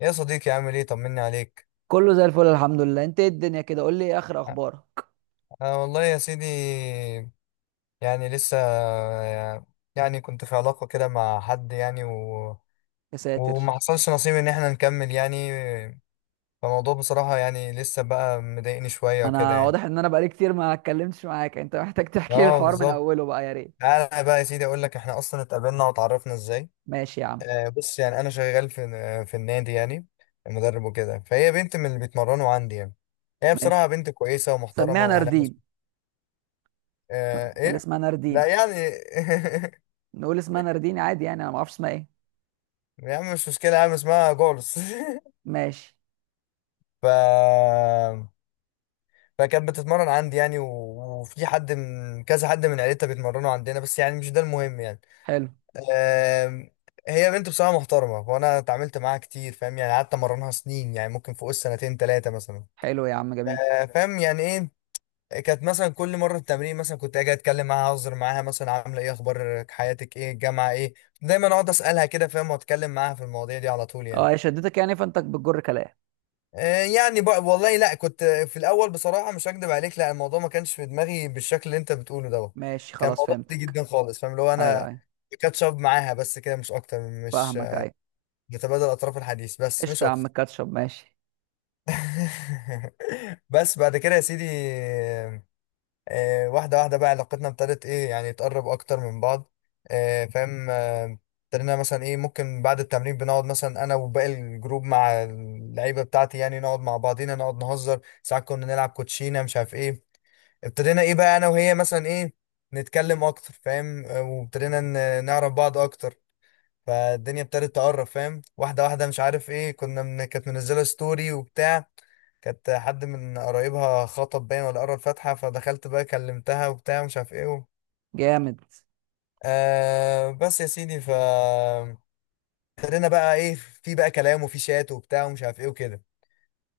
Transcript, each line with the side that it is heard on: left: يا صديقي، عامل ايه؟ طمني عليك.
right: كله زي الفل، الحمد لله. انت ايه الدنيا كده، قول لي ايه اخر
left: أ-
right: اخبارك؟
left: أنا والله يا سيدي، يعني لسه، يعني كنت في علاقة كده مع حد يعني
right: يا
left: وما
right: ساتر!
left: حصلش نصيب ان احنا نكمل يعني. فالموضوع بصراحة يعني لسه بقى مضايقني شوية وكده
right: انا
left: يعني.
right: واضح ان انا بقالي كتير ما اتكلمتش معاك، انت محتاج تحكي لي
left: اه
right: الحوار من
left: بالظبط.
right: اوله بقى يا ريت.
left: انا بقى يا سيدي اقول لك احنا اصلا اتقابلنا وتعرفنا ازاي.
right: ماشي يا عم.
left: بص يعني انا شغال في النادي يعني، مدرب وكده، فهي بنت من اللي بيتمرنوا عندي يعني. هي بصراحة
right: ماشي.
left: بنت كويسة
right: سميها
left: ومحترمة وأهلها.
right: ناردين،
left: آه
right: خلي
left: ايه،
right: اسمها
left: لا
right: ناردين.
left: يعني.
right: نقول اسمها ناردين عادي، يعني انا ما اعرفش اسمها ايه.
left: يا عم مش مشكلة يا عم، اسمها جولس.
right: ماشي.
left: ف فكانت بتتمرن عندي يعني، وفي حد من كذا حد من عيلتها بيتمرنوا عندنا، بس يعني مش ده المهم يعني.
right: حلو.
left: آم، هي بنت بصراحة محترمة، وانا اتعاملت معاها كتير فاهم يعني، قعدت امرنها سنين يعني ممكن فوق السنتين ثلاثة مثلا.
right: حلو يا عم، جميل.
left: فاهم يعني ايه. كانت مثلا كل مره التمرين مثلا كنت اجي اتكلم معاها، اهزر معاها، مثلا عامله ايه، اخبار حياتك ايه، الجامعه ايه، دايما اقعد اسالها كده فاهم، واتكلم معاها في المواضيع دي على طول
right: اه،
left: يعني.
right: هي شدتك يعني فانت بتجر كلام.
left: يعني بقى والله لا، كنت في الاول بصراحه مش هكدب عليك، لا، الموضوع ما كانش في دماغي بالشكل اللي انت بتقوله دوت.
right: ماشي
left: كان
right: خلاص،
left: موضوع عادي
right: فهمتك.
left: جدا خالص فاهم، اللي هو
right: ايوه
left: انا
right: ايوه،
left: كاتشب معاها بس كده مش اكتر. مش
right: فاهمك. ايوه.
left: بتبادل اطراف الحديث بس مش
right: قشطة يا عم،
left: اكتر.
right: الكاتشب ماشي.
left: بس بعد كده يا سيدي، واحدة واحدة بقى علاقتنا ابتدت ايه يعني تقرب اكتر من بعض. آه، فاهم آه، ابتدينا مثلا ايه، ممكن بعد التمرين بنقعد مثلا انا وباقي الجروب مع اللعيبة بتاعتي يعني، نقعد مع بعضينا، نقعد نهزر، ساعات كنا نلعب كوتشينة مش عارف ايه. ابتدينا ايه بقى انا وهي مثلا ايه نتكلم اكتر فاهم. وابتدينا نعرف بعض اكتر. فالدنيا ابتدت تقرب فاهم، واحدة واحدة مش عارف ايه، كنا كانت منزلة ستوري وبتاع. كانت حد من قرايبها خطب باين ولا قرا الفاتحة، فدخلت بقى كلمتها وبتاع مش عارف ايه
right: جامد.
left: بس يا سيدي، ف ابتدينا بقى ايه، في بقى كلام وفي شات وبتاع ومش عارف ايه وكده.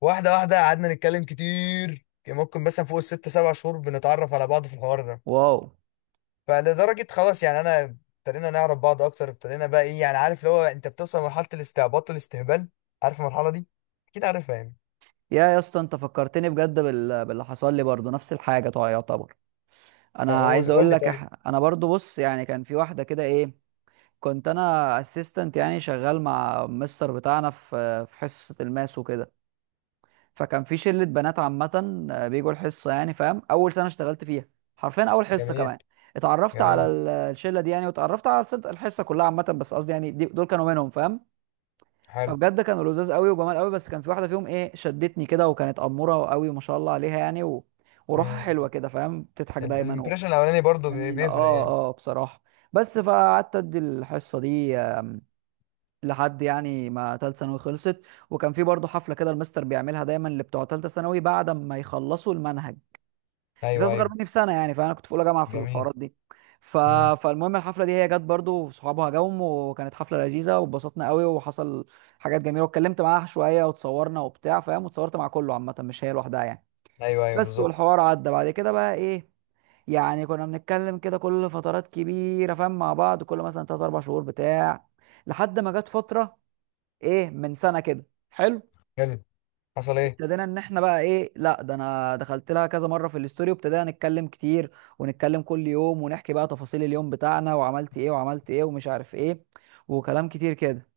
left: واحدة واحدة قعدنا نتكلم كتير، كان ممكن مثلا فوق ال6-7 شهور بنتعرف على بعض في الحوار ده.
right: واو.
left: فلدرجة خلاص يعني انا، ابتدينا نعرف بعض اكتر، ابتدينا بقى ايه يعني عارف اللي هو انت بتوصل لمرحلة الاستعباط والاستهبال. عارف المرحلة دي؟ اكيد عارفها يعني.
right: يا اسطى، انت فكرتني بجد باللي حصل لي برضه، نفس الحاجه طبعا يعتبر. انا عايز
left: قول
right: اقول
left: لي
right: لك،
left: طيب.
right: انا برضه بص يعني كان في واحده كده ايه. كنت انا اسيستنت، يعني شغال مع مستر بتاعنا في حصه الماس وكده. فكان في شله بنات عامه، بيجوا الحصه، يعني فاهم اول سنه اشتغلت فيها، حرفيا اول حصه
left: جميل.
right: كمان. اتعرفت على
left: جميل.
right: الشله دي يعني، واتعرفت على الحصه كلها عامه. بس قصدي يعني دول كانوا منهم، فاهم.
left: حلو.
right: فبجد كانوا لذاذ قوي وجمال قوي. بس كان في واحده فيهم ايه شدتني كده، وكانت اموره قوي ما شاء الله عليها يعني وروحها حلوه كده، فاهم، بتضحك دايما.
left: الامبريشن الاولاني برضو
right: جميله،
left: بيفرق
right: اه
left: يعني.
right: اه، بصراحه. بس فقعدت ادي الحصه دي، لحد يعني ما تالتة ثانوي خلصت. وكان في برضه حفله كده، المستر بيعملها دايما لبتوع تالتة ثانوي بعد ما يخلصوا المنهج. كانت
left: ايوه،
right: اصغر
left: ايوه.
right: مني بسنه، يعني فانا كنت في اولى جامعه في
left: جميل.
right: الحوارات دي ف...
left: امم.
right: فالمهم الحفله دي هي جت برضو وصحابها جم، وكانت حفله لذيذه واتبسطنا قوي، وحصل حاجات جميله، واتكلمت معاها شويه وتصورنا وبتاع فاهم. وتصورت مع كله عامه، مش هي لوحدها يعني.
left: ايوه، ايوه،
right: بس،
left: بالظبط.
right: والحوار عدى بعد كده بقى ايه، يعني كنا بنتكلم كده كل فترات كبيره فاهم، مع بعض كل مثلا 3 4 شهور بتاع، لحد ما جت فتره ايه من سنه كده، حلو.
left: حلو. حصل ايه؟
right: ابتدينا ان احنا بقى ايه، لا ده انا دخلت لها كذا مره في الاستوري، وابتدينا نتكلم كتير ونتكلم كل يوم، ونحكي بقى تفاصيل اليوم بتاعنا وعملت ايه وعملت ايه ومش عارف ايه، وكلام كتير كده.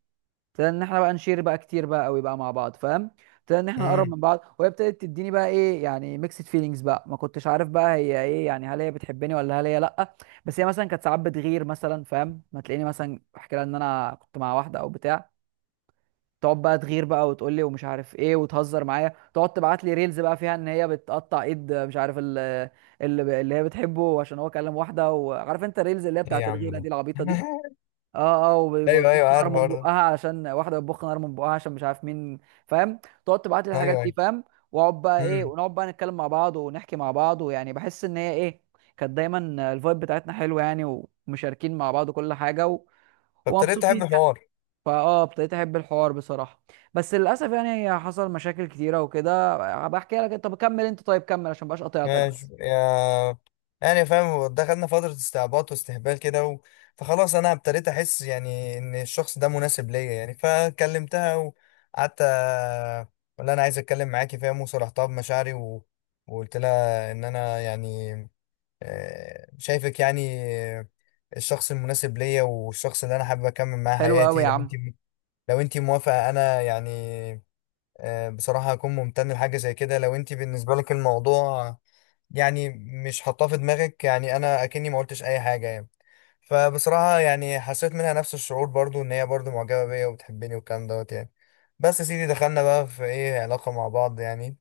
right: ابتدينا ان احنا بقى نشير بقى كتير بقى قوي بقى مع بعض، فاهم. ابتدينا ان احنا نقرب
left: امم.
right: من بعض، وهي ابتدت تديني بقى ايه يعني ميكسد فيلينجز بقى، ما كنتش عارف بقى هي ايه، يعني هل هي بتحبني ولا هل هي لا. بس هي مثلا كانت ساعات بتغير مثلا فاهم، ما تلاقيني مثلا احكي لها ان انا كنت مع واحده او بتاع. تقعد بقى تغير بقى وتقول لي ومش عارف ايه، وتهزر معايا، تقعد تبعت لي ريلز بقى فيها ان هي بتقطع ايد مش عارف اللي هي بتحبه عشان هو كلم واحده، وعارف انت الريلز اللي هي
left: ايه يا
right: بتاعت
left: عم
right: الغيره دي
left: ده.
right: العبيطه دي. اه اه،
left: ايوه، ايوه،
right: وبتبخ
left: عارف
right: نار من
left: الحوار ده.
right: بقها علشان واحده بتبخ نار من بقها عشان مش عارف مين، فاهم. تقعد تبعت لي الحاجات
left: ايوه،
right: دي
left: ايوه.
right: فاهم، واقعد بقى ايه
left: امم.
right: ونقعد بقى نتكلم مع بعض ونحكي مع بعض، ويعني بحس ان هي ايه. كانت دايما الفايب بتاعتنا حلوه يعني، ومشاركين مع بعض كل حاجه
left: فابتديت احب
right: ومبسوطين يعني.
left: الحوار.
right: ابتديت احب الحوار بصراحه. بس للاسف يعني هي حصل مشاكل كتيره وكده. هبقى احكي لك، انت كمل. انت طيب كمل عشان مبقاش قطعتك
left: ماشي
right: بس.
left: يا، يعني فاهم دخلنا فترة استعباط واستهبال كده فخلاص انا ابتديت احس يعني ان الشخص ده مناسب ليا يعني، فكلمتها وقعدت، ولا انا عايز اتكلم معاكي فاهم، وصرحتها بمشاعري وقلت لها ان انا يعني شايفك يعني آه، الشخص المناسب ليا، والشخص اللي انا حابب اكمل معاه
right: حلو قوي
left: حياتي،
right: يا عم.
left: لو انت موافقه، انا يعني بصراحه هكون ممتن لحاجه زي كده. لو انت بالنسبه لك الموضوع يعني مش حاطاه في دماغك، يعني انا اكني ما قلتش اي حاجه يعني. فبصراحه يعني حسيت منها نفس الشعور برضو، ان هي برضو معجبه بيا وبتحبني والكلام دوت يعني. بس يا سيدي دخلنا بقى في ايه علاقه مع بعض يعني.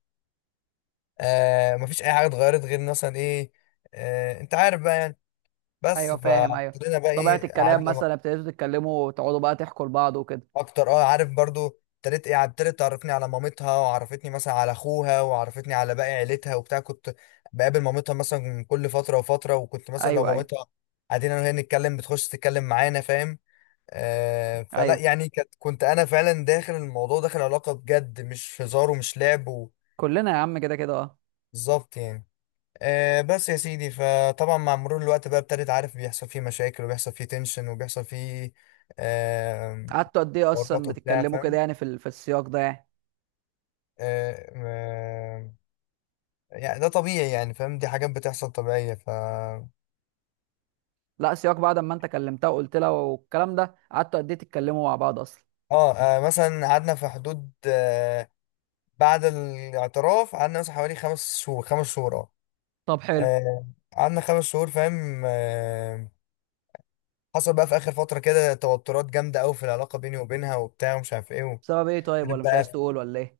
left: آه مفيش اي حاجه اتغيرت غير مثلا ايه، آه انت عارف بقى يعني. بس
right: ايوه، فاهم. ايوه.
left: فابتدينا بقى
right: طبيعه
left: ايه،
right: الكلام
left: قعدنا
right: مثلا، ابتديتوا تتكلموا وتقعدوا بقى تحكوا لبعض وكده.
left: اكتر اه، عارف برضو، ابتديت ايه، ابتدت تعرفني على مامتها، وعرفتني مثلا على اخوها، وعرفتني على باقي عيلتها وبتاع. كنت بقابل مامتها مثلا كل فتره وفتره، وكنت مثلا لو
right: ايوه ايوه
left: مامتها قاعدين انا وهي نتكلم، بتخش تتكلم معانا فاهم. آه فلا
right: ايوه،
left: يعني كانت، كنت انا فعلا داخل الموضوع، داخل علاقه بجد، مش هزار ومش لعب
right: كلنا يا عم كده كده اه.
left: بالظبط يعني. آه بس يا سيدي، فطبعا مع مرور الوقت بقى ابتديت، عارف، بيحصل فيه مشاكل وبيحصل فيه تنشن وبيحصل فيه آه،
right: قعدتوا قد ايه اصلا
left: ورطه بتاع
right: بتتكلموا كده،
left: فاهم.
right: يعني في السياق ده يعني.
left: آه، ما- يعني ده طبيعي يعني فاهم، دي حاجات بتحصل طبيعية ف اه.
right: لا، سياق بعد ما انت كلمتها وقلت لها والكلام ده، قعدتوا قد ايه تتكلموا مع بعض اصلا؟
left: مثلا قعدنا في حدود، بعد الاعتراف قعدنا مثلا حوالي 5 شهور، 5 شهور اه.
right: طب حلو.
left: آه، قعدنا خمس شهور فاهم. حصل بقى في آخر فترة كده توترات جامدة أوي في العلاقة بيني وبينها وبتاع ومش عارف ايه
right: بسبب ايه طيب، ولا مش عايز
left: بقى.
right: تقول ولا ايه؟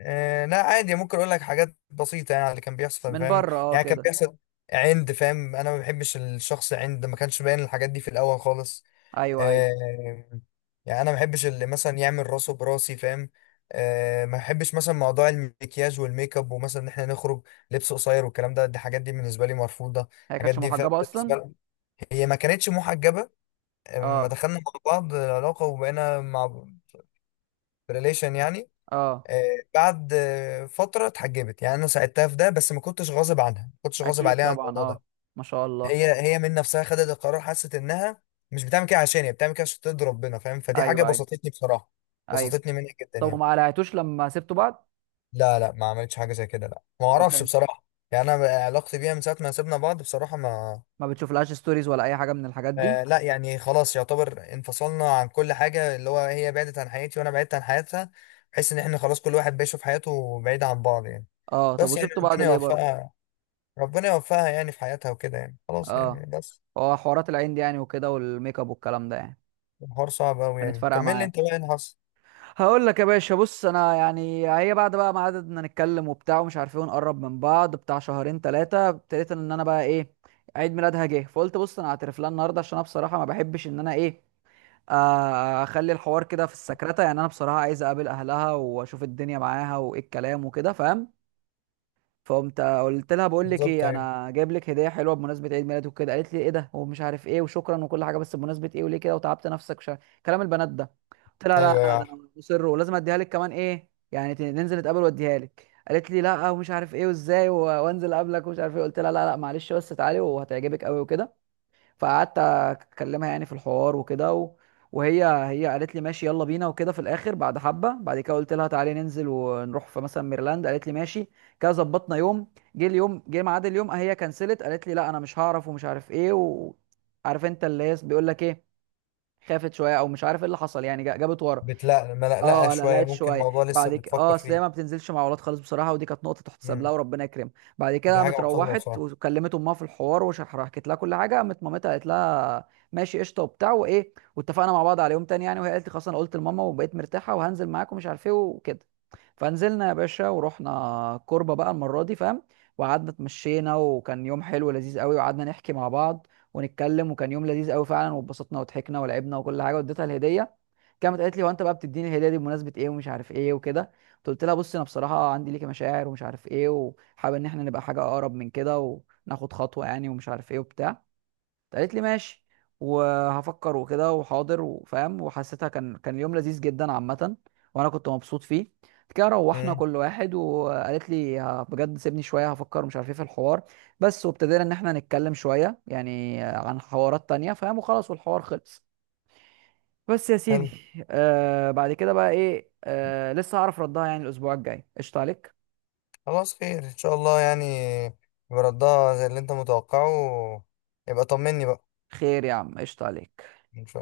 left: آه لا عادي، ممكن اقول لك حاجات بسيطه يعني على اللي كان بيحصل
right: من
left: فاهم.
right: بره اه
left: يعني كان
right: كده.
left: بيحصل عند فاهم، انا ما بحبش الشخص، عند ما كانش باين الحاجات دي في الاول خالص.
right: ايوه ايوه.
left: آه يعني انا ما بحبش اللي مثلا يعمل راسه براسي فاهم. آه ما بحبش مثلا موضوع المكياج والميك اب، ومثلا ان احنا نخرج لبس قصير والكلام ده، دي الحاجات دي بالنسبه لي مرفوضه،
right: هي
left: الحاجات
right: كانتش
left: دي فاهم
right: محجبة
left: بالنسبه
right: اصلا؟
left: لي. هي ما كانتش محجبه. لما
right: اه
left: دخلنا مع بعض العلاقه وبقينا مع ريليشن يعني.
right: اه.
left: آه، بعد آه، فترة اتحجبت يعني، أنا ساعدتها في ده بس ما كنتش غاصب عنها، ما كنتش غاصب
right: اكيد
left: عليها عن
right: طبعا
left: الموضوع
right: اه.
left: ده.
right: ما شاء الله.
left: هي هي من نفسها خدت القرار، حست إنها مش بتعمل كده، عشان هي بتعمل كده عشان ترضي ربنا فاهم، فدي حاجة
right: ايوه ايوه
left: بسطتني بصراحة،
right: ايوه.
left: بسطتني منها جدا
right: طب
left: يعني.
right: وما قلعتوش لما سبتوا بعض؟
left: لا، لا، ما عملتش حاجة زي كده، لا ما
right: طب
left: أعرفش
right: حلو.
left: بصراحة. يعني أنا علاقتي بيها من ساعة ما سيبنا بعض بصراحة ما،
right: ما بتشوفلهاش ستوريز ولا اي حاجة من الحاجات دي؟
left: آه لا يعني خلاص يعتبر انفصلنا عن كل حاجة، اللي هو هي بعدت عن حياتي وأنا بعدت عن حياتها، بحيث إن إحنا خلاص كل واحد بيشوف حياته بعيد عن بعض يعني.
right: اه. طب
left: بس يعني
right: وسبتوا بعض
left: ربنا
right: ليه برضه؟
left: يوفقها، ربنا يوفقها يعني في حياتها وكده يعني خلاص يعني
right: اه،
left: بس.
right: هو حوارات العين دي يعني وكده، والميك اب والكلام ده يعني،
left: الحوار صعب أوي
right: كانت
left: يعني.
right: فارقة
left: كمل لي أنت
right: معاك؟
left: بقى إيه اللي حصل.
right: هقول لك يا باشا. بص، انا يعني هي بعد بقى ما قعدنا نتكلم وبتاع ومش عارفين نقرب من بعض بتاع شهرين ثلاثة، ابتديت ان انا بقى ايه عيد ميلادها جه، فقلت بص انا هعترف لها النهارده عشان انا بصراحة ما بحبش ان انا ايه، اخلي الحوار كده في السكرتة. يعني انا بصراحة عايز اقابل اهلها واشوف الدنيا معاها، وايه الكلام وكده فاهم. فقمت قلت لها بقول لك
left: بالظبط.
right: ايه
left: أيوه،
right: انا جايب لك هدية حلوة بمناسبة عيد ميلادك وكده. قالت لي ايه ده ومش عارف ايه وشكرا وكل حاجة، بس بمناسبة ايه وليه كده وتعبت نفسك. كلام البنات ده. قلت لها لا
left: أيوه، يا
right: لا ده
left: عارف.
right: انا مصر ولازم اديها لك كمان ايه، يعني ننزل نتقابل واديها لك. قالت لي لا ومش عارف ايه وازاي وانزل اقابلك ومش عارف ايه. قلت لها لا لا معلش، بس تعالي وهتعجبك قوي وكده. فقعدت اكلمها يعني في الحوار وكده وهي قالت لي ماشي يلا بينا وكده. في الاخر بعد حبه بعد كده قلت لها تعالي ننزل ونروح في مثلا ميرلاند. قالت لي ماشي. كده ظبطنا يوم. جه اليوم، جه ميعاد اليوم، هي كنسلت. قالت لي لا انا مش هعرف ومش عارف ايه، وعارف انت اللي هي بيقول لك ايه. خافت شويه او مش عارف ايه اللي حصل، يعني جابت ورا.
left: بتلقلق ملقلقة
right: اه لا،
left: شوية،
right: لقيت
left: ممكن
right: شويه
left: موضوع لسه
right: بعد كده اه،
left: بتفكر
right: اصل هي
left: فيه.
right: ما بتنزلش مع ولاد خالص بصراحه، ودي كانت نقطه تحتسب لها
left: امم.
right: وربنا يكرمها. بعد كده
left: دي حاجة
right: قامت
left: محترمة
right: روحت
left: بصراحة.
right: وكلمت امها في الحوار وحكيت لها كل حاجه. قامت مامتها قالت لها ماشي قشطه وبتاع وايه، واتفقنا مع بعض على يوم تاني يعني. وهي قالت لي خلاص انا قلت لماما وبقيت مرتاحه وهنزل معاك ومش عارف ايه وكده. فنزلنا يا باشا، ورحنا كوربه بقى المره دي فاهم. وقعدنا اتمشينا وكان يوم حلو لذيذ قوي، وقعدنا نحكي مع بعض ونتكلم، وكان يوم لذيذ قوي فعلا. واتبسطنا وضحكنا ولعبنا وكل حاجه، واديتها الهديه. كانت قالت لي هو انت بقى بتديني الهديه دي بمناسبه ايه ومش عارف ايه وكده. قلت لها بصي انا بصراحه عندي ليكي مشاعر ومش عارف ايه، وحابب ان احنا نبقى حاجه اقرب من كده وناخد خطوه يعني، ومش عارف ايه وبتاع. قالت لي ماشي وهفكر وكده وحاضر وفاهم، وحسيتها كان اليوم لذيذ جدا عامه، وانا كنت مبسوط فيه. بعد كده روحنا
left: امم.
right: كل واحد، وقالت لي بجد سيبني شويه هفكر ومش عارف ايه في الحوار بس. وابتدينا ان احنا نتكلم شويه يعني عن حوارات تانية فاهم، وخلاص والحوار خلص. بس يا سيدي
left: حلو.
right: بعد كده بقى ايه لسه هعرف ردها يعني الاسبوع الجاي. قشطة عليك.
left: خلاص، خير إن شاء الله يعني، يبقى ردها زي اللي أنت متوقعه. يبقى طمني بقى.
right: خير يا عم، قشطة عليك.
left: إن شاء.